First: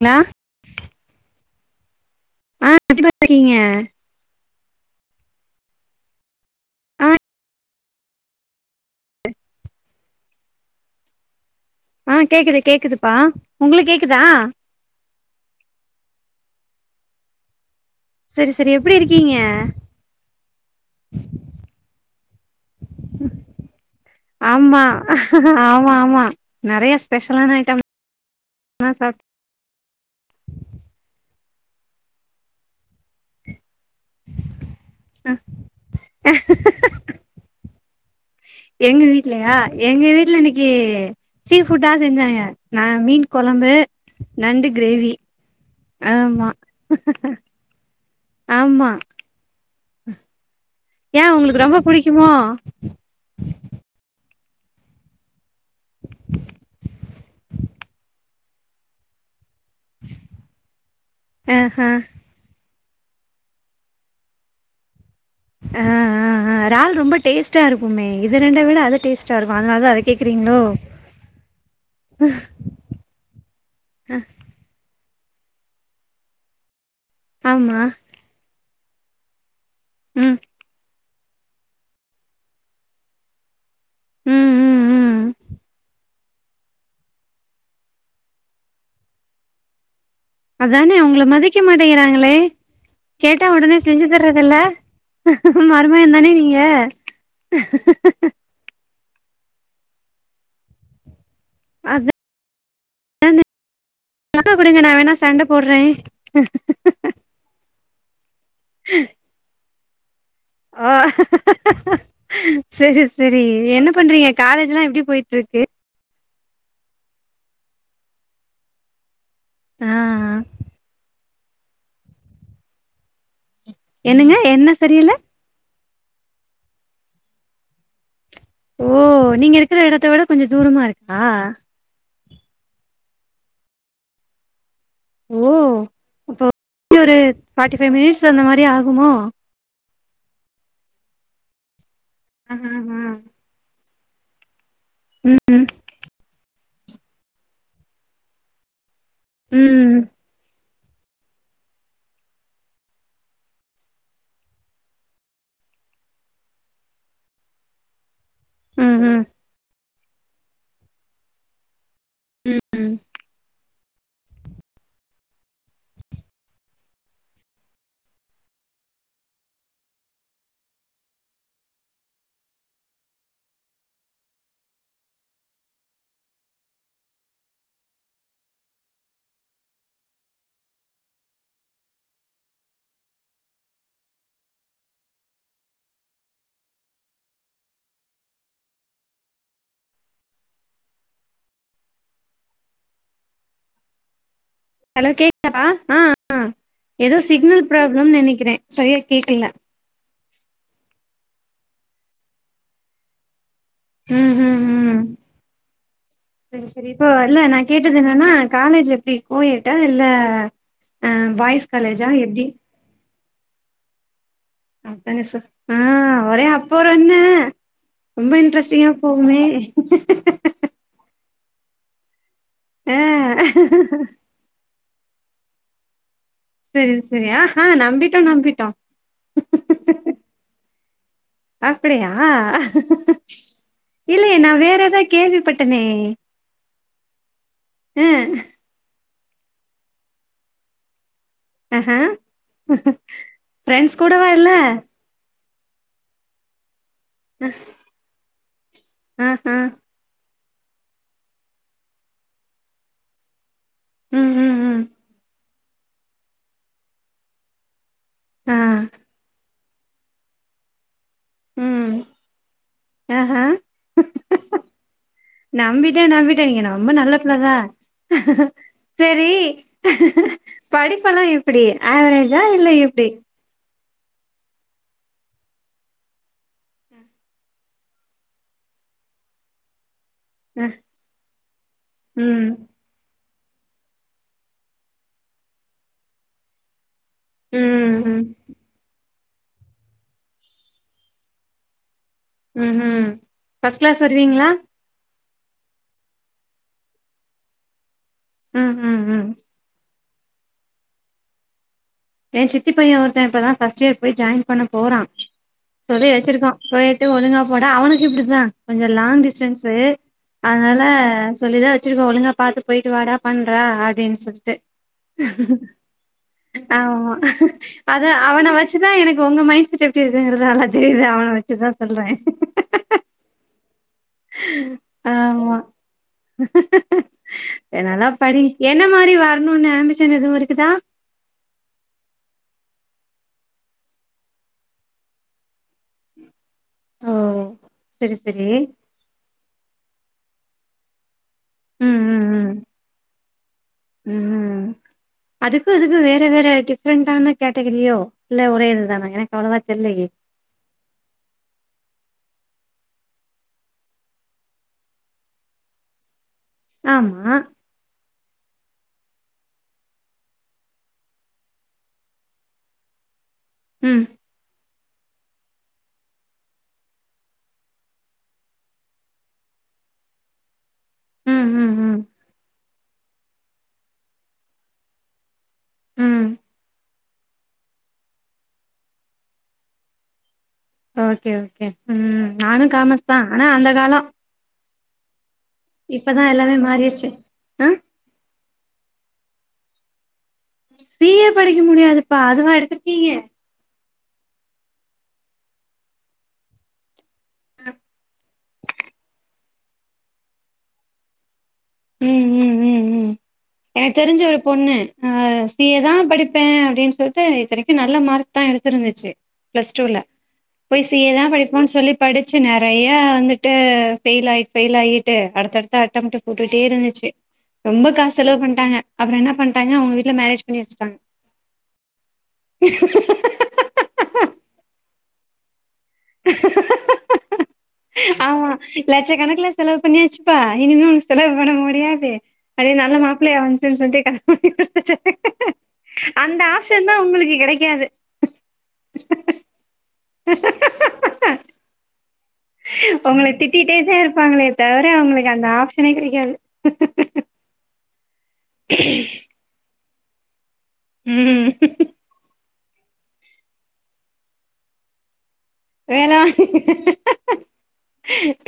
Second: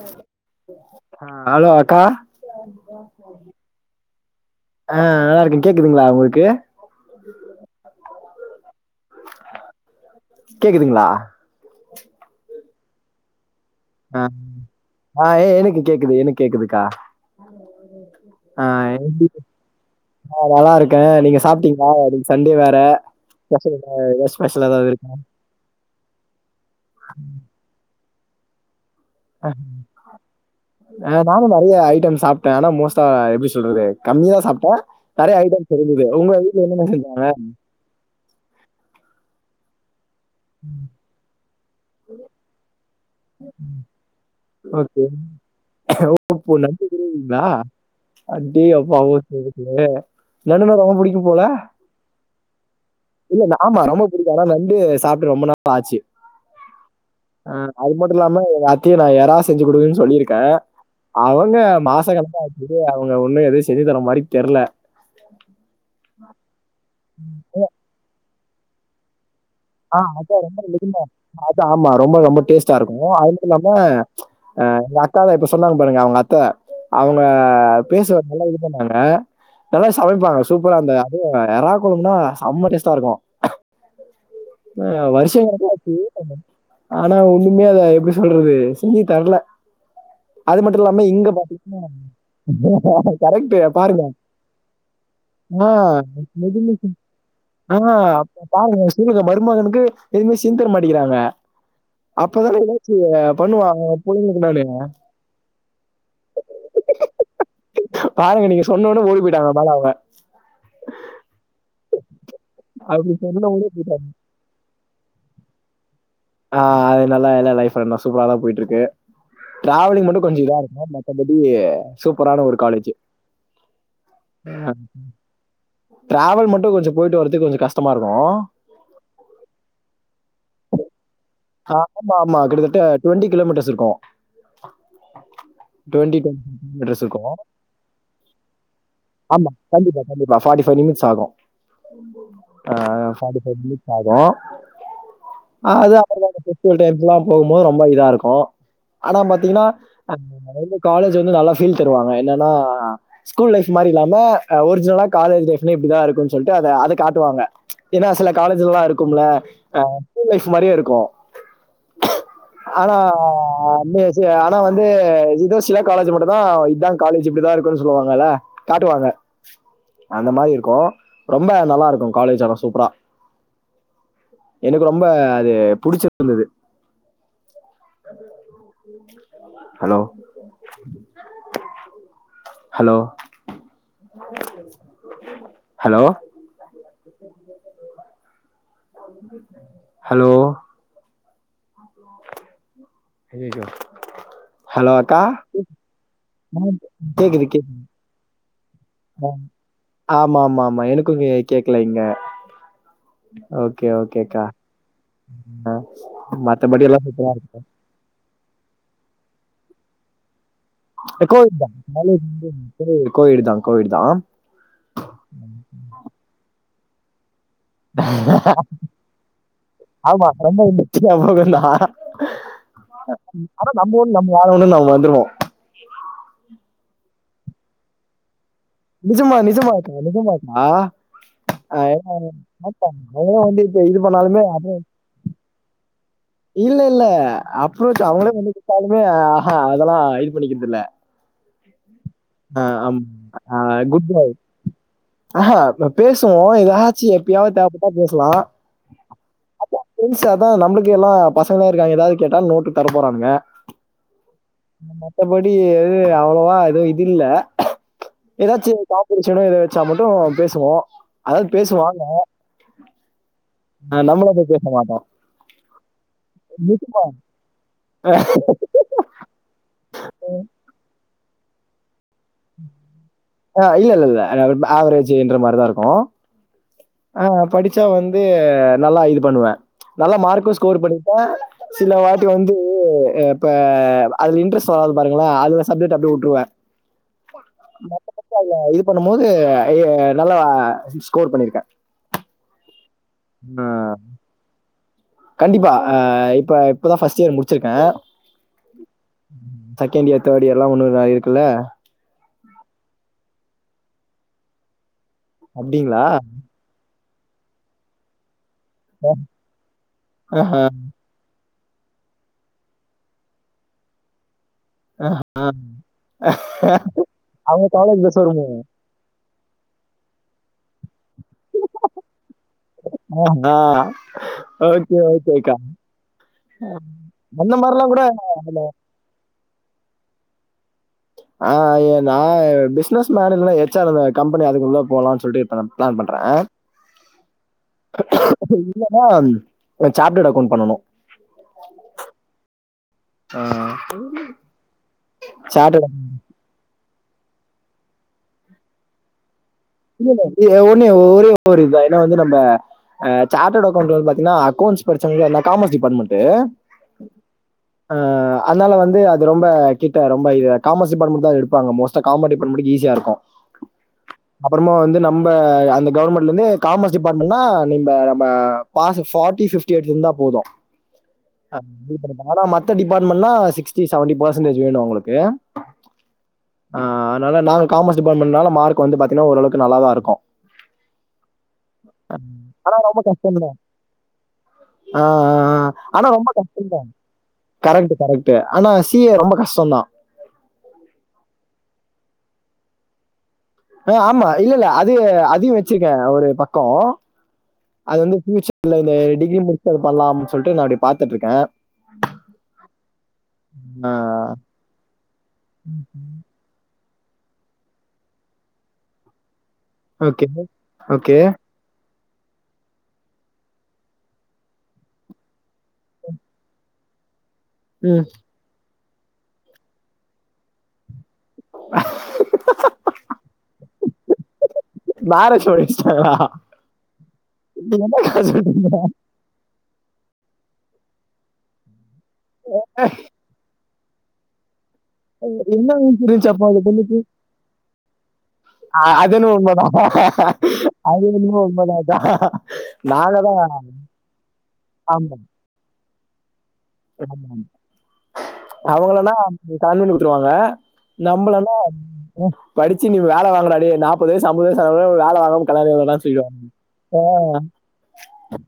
ன அ அலோ அக்கா ஆ எப்டிப்பா இருக்கீங்க ஆ நல்லா இருக்கே கேக்குதுங்ளா உங்ளுக்கு ஆ கேக்குதுங்களா ஆ கேக்குது கேக்குதுப்பா உங்களுக் ஆ கேக்குதா ஆ ஏ எனுக் கேக்குது எனக் கேக்குதுக்கா சரி ஆ சரி எப்டி இருக்கீங்க ஆ நல்லா இருக்கே நீங்க சாப்பிட்டீங்ளா அதுக்கு சண்டே வேற ஸ்பஷல்தா எதா ஸ்பெஷலா தா ஆமா வேறு ஆமா ஆமா நெறைய ஸ்பெஷலான ஐட்டம் சாப் ஆ நானு நெறைய ஐட்டம் சாப்டே ஆனா மோஸ்ட்டா எப்டி சொல்றது கம்மி தா சாப்ட்டா நெறைய ஐட்டம் தெரிஞ்சது உங்க வீட்ல என்னென்ன செஞ்சாங்க எங்க வீட்லயா எங்க வீட்ல இன்னிக்கி சீ புட்டா செஞ்சாங்க நா மீன் குழம்பு நண்டு ஓகே கிரேவி ஆமா அடே ஆமா அப்பா [unintelligible] நண்டுனா ரொம்ப புடிக்கும் ஏன் போல உங்களுக்கு ரொம்ப புடிக்குமோ இல்ல நா ஆமா ரொம்ப புடிக்கு ஆனா வந்து சாப்பிட்டு ரொம்ப நாள ஆச்சு ஆ அது இல்லாம எங்க அத்தியு நா எறா செஞ்சு குடுங்குன் சொல்லிருக்கே அவங்க ஆஹா மாச கலம இதே அவங்க ஒண்ணு எதே செனித்தர மாதிரி தெரில ஆ ஆ அ ரால் ரொம்ப டேஸ்ட்டா இருக்குமே இது ரெண்ட விட அது டேஸ்ட்டா இருக்கு அதனால தா ஆ அத கேக்குறீங்களோ ரொம்ப மிக அத ஆமா ரொம்ப ரொம்ப டேஸ்டா இருக்கும் அது மட்டு இல்லாம அ எங்க அக்காதான் இப்ப சொன்னாங்க பாருங்க அவங்க அத்தை அவங்க ஆமா பேசுவ நல்லா இது பண்ணாங்க நல்ல ம் சமைப்பாங்க சூப்பரா அந்த அதுவும் எற குழம்புனா செம்ம டேஸ்டா இருக்கு ம் ம் ஆ ம் வருஷ கனக்காச்சு ஆனா ஒண்ணுமே அத எப்படி சொல்றது செஞ்சி தரல அது மட்டும் அதானே இல்லாம உங்கள இங்க மதிக்க பாத்தீங்கன்னா மாட்டேங்கிறாங்களே கேட்டா கரெக்ட் உடனே பாருக் செஞ்சு தர்றதில்ல ஆ மருமகன் தானே நீங்க ஆ அப் பாருங்க சங்க மருமகனுக்கு எதுவுமே செஞ்சித்தர மாட்டிக்கிறாங்க அது அப்பதானே ஏதாச்சு பண்ணுவா பிள்ளைங்களுக்கு நானு ஹிஹிஹி பாருங்க நீங்க சொன்னோனே ஓடி போயிட்டாங்க மேல அவங்க ஆ சரி அப்படி சரி சொன்ன உடனே- என்ன பண்றீங்க காலேஜ்லாம் எப்படி போயிட்டு இருக்கு ஆ அது நல்லா எல்லா லைஃப் சூப்பரா தான் போயிட்டு இருக்கு ஆ டிராவலிங் மட்டு கொஞ்ச இதா இருக்கு மத்த ப்படிய சூப்பரான ஒரு காலேஜு என்னங்க என்ன சரியில்ல டிராவல் மட்டும் கொஞ்சம் போயிட்டு வரதுக்கு கொஞ்ச கஷ்டமா இருக்கு ஓ நீங்க இருக்கிற இடத்த விட கொஞ்ச தூரமா இருக்கா ஆ ஆமா ஆமா கிட்டத்தட்ட டுவெண்டி கிலோமீட்டர்ஸ் இருக்கு ஓ ட்வெண்டி கிலோ அப்போ மீட்டர்ஸ் இருக்கும் ஃபார்ட்டி ஃபைவ் மினிட்ஸ் அந்த மாரி ஆகுமோ ஆமா கண்டிப்பா கண்டிப்பா ஃபார்ட்டிஃபைவ் நிமிட்ஸ் ஆகும் ஆ ம் சாதம் அ அதான் ல்லாம் போகும்போது ரொம்ப இதா இருக்கு ஆனா பாத்தீங்கன்னா ம் காலேஜ் வந்து நல்லா ஃபீல் தருவாங்க என்னன்னா ஸ்கூல் லைஃப் மாதிரி இல்லாம ஒரிஜினலா காலேஜ் லைப்ல இப்டிதா இருக்கு சொல்லிட்டு அத காட்டுவாங்க ஏன்ன சில காலேஜ்லல்லாம் இருக்கும்ல ம் அ ஸ்கூல் லைஃப் மாரியே இருக்கு ம் ஆனா வந்து ஆனா வந்து இதுதா சில காலேஜ்ல மட்டு தான் இதுதான் காலேஜ் இப்டிதான் இருக்குன்னு சொல்லுவாங்கல்ல காட்டுவாங்க அந்த மாதிரி இருக்கு ரொம்ப நல்லா இருக்கு காலேஜ் ஆனா சூப்பரா எனக்கு ரொம்ப அது புடிச்சு இருந்தது ஹலோ ஹலோ ஹலோ ஹலோ அய்யய்ய ஹலோ கேக்குதாப்பா ஆ ஏதோ கேக்குது சிக்னல் கேக்குது. ப்ராப்ளம்னு நினைக்கிறே சரியா கேக்கல ஆமா ஆமா ஆமா எனக்கு கேக்கல இங்க ஓகே ம் ஓகேக்கா ம் ம் மத்தபடி எல்லா சுப்பாரா இருக்கு து என்னன்னா காலேஜ் எப்படி கோயட்ட இல்ல ஆ கோயட் பாய்ஸ் தா காலேஜா எப்டி கோயட் தா கோயட் தா ஆ ஒரே அப்போறென்ன ரொம்ப இன்ட்ரெஸ்ட்டிங்கா போகுமே ஆமா ரொம்ப இல்ல நாம எப்பினா ஆ ஆனா நம்ம உண்டு நம்ம வேல உண்டுனு நம்ம வந்துருவோ செரி செரி ஆ ஹா நம்பிட்டோ நம்பிட்டோ நிஜமா நிஜமாக்கா நிஜமாக்கா அப்டியா [inaudible] வந்து இது இல்லையே பண்ணாலுமே நா அற வேற ஏதா கேள்விப்பட்டனே இல்ல இல்ல அப்றோச் ஆ அவங்கள வந்து கூப்ட்டாலுமே அதெல்லா இது பண்ணிக்கிற்தில்ல ஆஹா ஆ அம் அ ஃப்ரெண்ட்ஸ் குட் கூடவா பாய் இல்ல ஆ ஹ ப்ப பேசுவோ எதாச்சு எப்பயாவது தேவபட் ட்டா பேசலா ஆ ஆ அப்ப ஃப்ரென்ஸ் அதா நம்ளுக் முக்கியமா பசங்களா இருக்காங்க ஏதாவது கேட்டா நோட்டு தர போறாங்க ம் ம் ம் மத்தப டி அவ்வளவா எது இது இல்ல ஆ ஏதாச்சு காப்பியடிச்சானா சிரிச்சா மட்டு பேசுவோ அதாவது ம் பேசுவாங்க ஆஹா நம்மளா போய் பேச மாட்டோ நம்பிட்டே நம்பிட்டேன நீங்க ரொம்ப நல்ல பிள்ளதா செரி படிப்பல்லா எப்டி ஆவரேஜா இல்ல எப்டி ஆ இல்லல்ல நா ரொம்ப ஆவரேஜ்ஜின்ற மாதிரிதா இருக்கு ஆ படிச்சா வந்து நல்லா இது பண்ணுவே நல்லா மார்க் அ ஸ்கோர் பண்ணித்தா சில வாட்டி ம் வந்து அ இப்ப அதுல இன்டரஸ்ட் வராது பாருங்களே அதுல சப்ஜெக்ட் அப்டியே வுட்டுருவே ம் மத்த ம் மட்டு அல்ல இது பண்ணும் போது இத நல்ல ஸ்கோர் பண்ணிருக்கே ம் ஹ்ம் ஃபர்ஸ்ட் கிளாஸ் வருவீங்ளா கண்டிப்பா ஆ இப்ப இப்பதா ஃபர்ஸ்ட் இயர் முடிச்சிருக்கே ம் ம் ம் சகண்ட் இயர் தேர்ட் இயர் எல்லா உன்னு வ இருக்குல்ல ஏ சித்தி பைய ஒருத்த இப்பதா ஃபர்ஸ்ட் இயர் போய் ஜாயின் பண்ண போறா அப்படிங்களா? சொல்லி வெச்சிருக்கா போயிட்டு ஒழுங்கா போட அவனுக்கு இப்டிதா கொஞ்ச லாங் டிஸ்டன்ஸ்சு அஹ. அதனால சொல்லிதா வொச்சிருக்கோ ஒழுங்க பாத்து போயிட்டு வாடா பண்றா அப்டின்னு சொல்ட்டு அ அ ஆமா அத அவன வச்சுதா எனக்கு உங்க மைண்ட் செட் எப்டி இருக்குங்கிறது நல்லா தெரியுது அவன வெச்சுதா சொல்றே அ ஹா ஆ ஓகே ஓகேக்கா அந்த செரி மாரிலாம் கூட நல்லா படி என்ன மாதிரி வரணுன்னு ஆம்பிஷன் எதுவு இருக்குதா ஆஹ் நா பிசினஸ் மேனேஜ்ல எச் ஆர் அந்த கம்பெனி அதுக்குள்ள போலான் சொல்ட்டு பிளான் பண்றே ஓ செரி செரி இல்லனி அ சார்டட் அக்கவுண்ட் பண்ணணு ம்ம்ம் ஆ. ம்ஹ் அதுக்கு சார்ட்டர்ட் இதுக்கு வேற் வெவ்வேற டிஃப்ரெண்டான கேட்டகரியோ இல்ல ஒரே இது தானா எனக்கு அவ்ளவா தெர்லயே ஒன்னே ஒரே ஒருதா ஏனா வந்து நம்ம அ சார்ட்டட் அக்கௌவுண்ட்ஸ் வந்து பாத்தீங்கன்னா அக்கௌண்ட்ஸ் படிச்சவங்க நா காமர்ஸ் டிபாட்மெண்ட்டு ஆமா ஆ அதனால வந்து அது ரொம்ப கிட்ட ரொம்ப இது காமர்ஸ் டிபார்ட்மெண்ட்டு தா அத எடுப்பாங்க மோஸ்டா காமெர்ஸ் டிபார்ட்மெண்ட்டுக்கு ஈஸியா இருக்கு ம் அப்றோமா வந்து நம்ப அந்த கவர்மெண்ட்ல இருந்து காமர்ஸ் டிபார்ட்மெண்ட்னா நம நம்ப பாஸு ஃபார்டி பிப்டி எடுத்து இருந்தா போது ம் ம் ம் [inaudible] மத்த டிபார்ட்மெண்ட்னா சிக்டி சவன்டி பேசன்டேஜ் வேணு அவுங்களுக்கு ம் ஆ அதுனால நாங்க காமர்ஸ் டிபார்ட்மெண்ட்னால மார்க் வந்து பாத்தீங்கன்னா ஓரளவுக்கு நல்லாதா இருக்கு ஓகே ஓகே ம் நானு ஆனா காமஸ் தா ஆனா அந்த காலோ ஆ ஆ ஆ ஆனா இப்பதா ரொம்ப எல்லாமே கஷ்டம்ல மாறிருச்சு அ கரெக்டு கரெக்டு ஆனா சி ஏ ரொம்ப கஷ்டோதா சி ஏ படிக்க முடியாதுப்பா அதுவா எடுத்துருக்கீங்க ஆ ஆமா இல்லல்ல அது அதையு வச்சிருக்கே ஒரு பக்கோ அது வந்து ஃப்யூச்சர்ல இந்த டிகிரி முடிச்ச அது பண்ணலாம்னு சொல்லிட்டு நா அப்டி பாத்துட்டு இருக்கே ம் ம் ம் ம் எனக்கு தெரிஞ்ச ஒரு பொண்ணு ஆ சி ஏ தா படிப்பே அப்டின்னு சொல்லி இத்தனைக்கு நல்ல மார்க் தா எடுத்துருந்துச்சு பிளஸ் டூல ஓகே போய் சி ஏ ஓகே தா படிப் பே சொல்லி படிச்சு நெறைய வந்துட்டு பெயில் ஆயி பெயில் ஆகிட்டு அடுத்தடு த்த அட்டமடு போட்டுட்டே இருந்துச்சு ரொம்ப காசு செலவு பண்ணிட்டாங்க அப்றோ என்ன பண்ணிட்டாங்க அவங்க வீட்ல மேரேஜ் பண்ணி வச்சுட்டாங்க நார ஸ்டுடண்ஸ் அதா நீ என்ன காசு [inaudible] லெச்ச கணக்குல செலவு பண்ணியாச்சுப்பா இனிமே உனக்கு செலவு பண்ண முடியாது அதே நல்லா மாப் புளையா வந்துசுனு சொலிட்டு கல்யாணே என்னங்ன்னு புரிச்சுச்சாப்பா அந்த ஆப்ஷன் தா பொண்ணுக்கு உங்களுக்கு கெடைக்காது அ அது என்னமோ உண்ம தா அது என்னமோ உண்ம தா உங்கள திட்டிட்டே தா இருப்பாங்களே தவிர அவங்களுக்கு அந்த ஆப்ஷனே கெடைக்காது ஆமா அவங்கள தா [inaudible] விட்ருவாங்க ம் நம்மளனா படிச்சு நீ வேலை வாங்குடா டேய் நாப்பது வயசு ஐம்பது வயசு ஆகுது வேலை வாங்க வேல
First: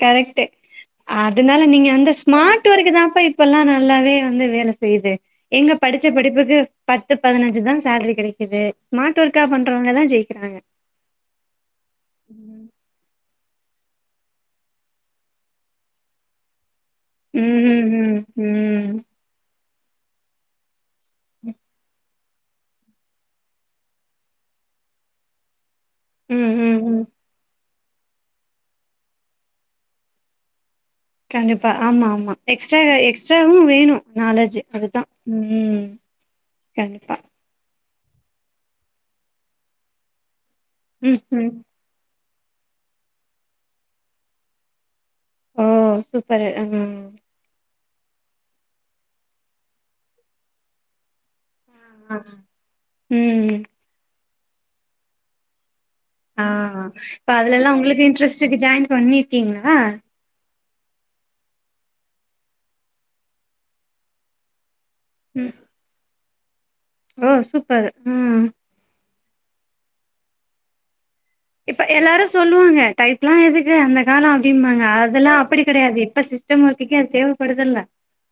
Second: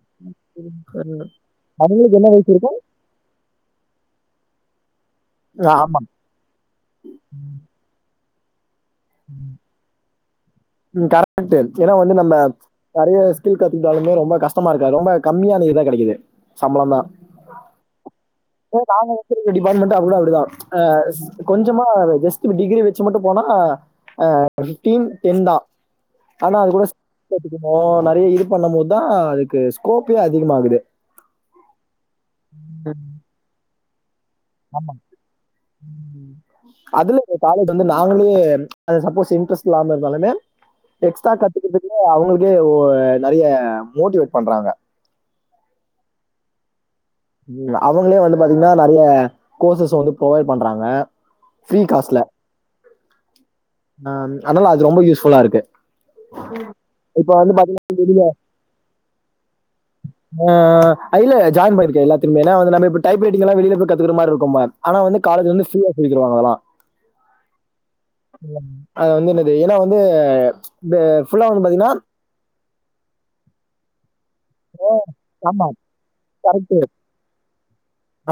கரெக்ட்டு அதுனால நீங்க வந்து அவங்களுக்கு என்ன வயசு ஸ்மார்ட் இருக்கும்? ஒர்க்கு தாப்ப இப்பெல்லா நல்லாவே வந்து வேலை செய்யுது எங்க ஆமா. படிச்ச படிப்புக்கு பத்து பதினஞ்சு தா சேலரி கிடைக்குது ஸ்மார்ட் ஒர்க்கா பண்றவங்கதா ஜெயிக்குறாங்க ம் கரெக்ட் ஏன்னா வந்து நம்ம நெறைய ஸ்கில் கத்துக்கிட்டாலுமே ரொம்ப கஷ்டமா இருக்கு ரொம்ப கம்மியான இதுதா கிடைக்குது சம்பளம் தா ம் ம் ம் ம் இதுவே நாங்க வச்சிருக்க டிபார்ட்மெண்ட் அதுவு அப்டிதா கொஞ்சமா ஜஸ் இப்ப டிகிரி வச்சு மட்டு போனா அ ஃபிப்டீன் டென் தா ம் ஆனா அது ம் கூட ம் [unintelligible] நெறைய இது பண்ணு மோதுதா அதுக்கு ஸ்கோப்பே அதிகமாகுது கண்டிப்பா ஆமா ஆமா எக்ஸ்ட்ரா எக்ஸ்ட்ராவு வேணு நாலா ஆமா ம் கண்டிப்பா அதுல போ காலேஜ் வந்து நாங்களே சப்போஸ் இ்ன்ரஸ் இல்லாம இருந்தாலுமே ம் எஸ்டரா ம் கத்துக்கக்கு அவுங்களுக்கே ஒரு நெறய மோட்டிவேட் பண்றாங்க ஓ சூப்பரு ஆ ம் அவங்களே வந்து பாத்தீங்கன்னா நெறைய கோர்சஸ் வந்து ப்ரொவைட் பண்றாங்க ஃப்ரீ ஆ காஸ்ட்ல ம் ஆ அதுனால அது ரொம்ப யூஸ்ஃபுல்லா இருக்கு ஆ இப்ப இப்போ வந்து அதுலலாம் உங்களுக்கு இன்ட்ரெஸ்ட்க்கு ஜாயின் பண்ணிருக்கீங்களா ஆ இல்ல ஜாயின் பண்ணிருக்கன் எல்லாதுலயுமே ஏனா நம்ம இப்ப டைப் ரைட்டிங் எல்லாம் வெளியில போய் கத்துக்ற மாதி இருக்மா ஆனா வந்து ம் காலேஜ்ல வந்து ஃப்ரீயா சொல்லிருவாங்க அதல்லாம் ஓ சூப்பர் ம் அது வந்து என்னது ஏன்னா வந்து இந்த ஃபுல்லா இப்ப பாத்தீங்கன்னா எல்லாரும் சொல்லுவாங்க டைப்லா எதுக்கு அந்த காலோ அப்படிம்பாங்க அதெல்லாம் அப்படி ஆமா கிடையாது இப்ப சிஸ்டம் கரெக்ட் ஒர்க்குகே அது தேவப் படுதல்ல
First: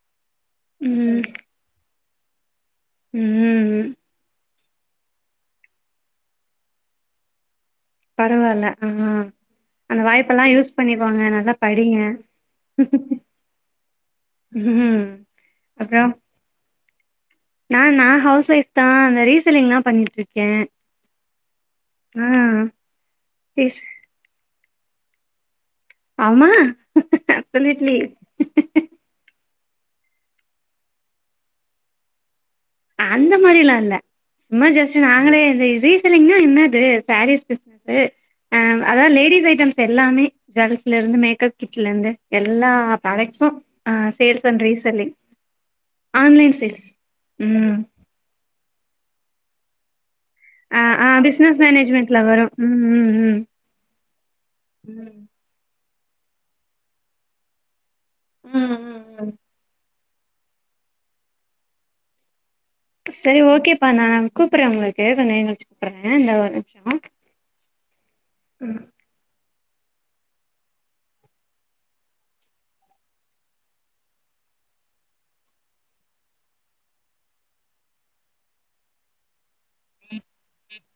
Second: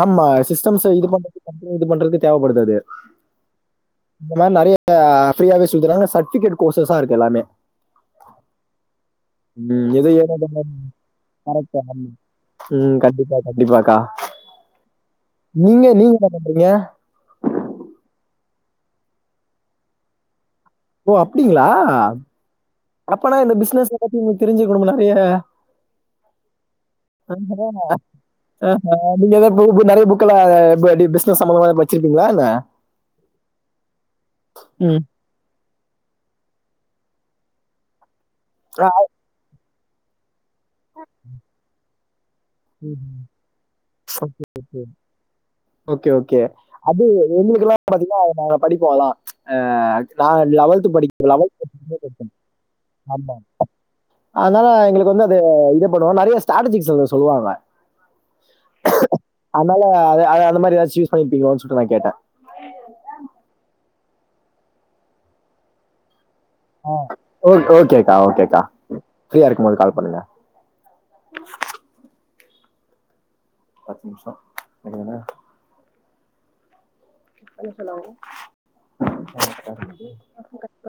ஆமா சிஸ்டம்ஸ்ஸ இது பண்றது [unintelligible] இது பண்றது தேவப்படுது அது ம் இந்த மாரி நிறைய ஃப்ரீயாவே சொல்தறாங்க சர்ட்பிகேட் கோர்சஸா இருக்கு எல்லாமே பரவால்ல ஆ ம், அந்த எது ஏனோ வாய்ப்பெல்லா யூஸ் பண்ணிப்போங்க நல்லா கரெக்டா படிங்க ம் கண்டிப்பா கண்டிப்பாக்கா ம் நீங்க அப்றோ நீங்க என்ன பண்றீங்க நா நா ஹவுஸ் ஒய்ஃப் தா அந்த ரீசெல்லிங்லா பண்ணிகிட்டுருக்கே ஓ அப்டிங்களா அப்பனா இந்த ரீஸ் பிஸ்னஸ் எல்லாத்தையும் நீங் தெரிஞ்சுக்கணும்ம நிறைய ஆமா அப்சலிட்லி ஆ நீங்க ஏதா பு பு நிறைய புக்கல ப பி பிஸ்னஸ் சம்மதமா வச்சிருப்பீங்களா என்ன அந்த மாரிலா இல்ல சும்மா ஜஸ்ட் நாங்களே எத ரீ செல்லிங்னா என்னது சாரீஸ் பிஸ்னஸ் ம் அதாவது லேடிஸ் ஐட்டம்ஸ் எல்லாமே கேர்ள்ஸ்ல இருந்து மேக்கப் கிட்ல இருந்து எல்லா ப்ராடக்ஸு ஆ sales and reselling okay okay online sales அது எங்களுக்கெல்லா ம் பாத்தீன்னா நாங்க படிப்போ அலாம் அ நாங்க ஆ லெவல்த் ஆ படிக்க பிஸ்னஸ் மேனேஜ்மெண்ட்ல லெவல்த் வரு ம் ம் [inaudible] ஆமா ம் அதனால எங்களுக்கு வந்து அது ம் இது பண்ணுவா நிறைய ஸ்டராட்டஜிக்ஸ் [unintelligible] சொல்லுவாங்க ம் ம் அத்னால அ அது அந்த மாரி ஏதாச்சு யூஸ் பண்ணிருப்பீங்களோனு சொல்லிட்டு நா கேட்டே சரி ஓகேப்பா நான் கூப்றே உங்களுக்கு கொஞ்ச நேங் கச்சி கூப்றே இந்தா வரே ஆ ஓக் ஓகேக்கா ஓகே அக்கா ம் ஃப்ரீயா இருக்கும்போது கால் பண்ணுங்க பத்து நிம்ஷோ நின்னீங்கன்னா ஹலோ ஹலோ [inaudible]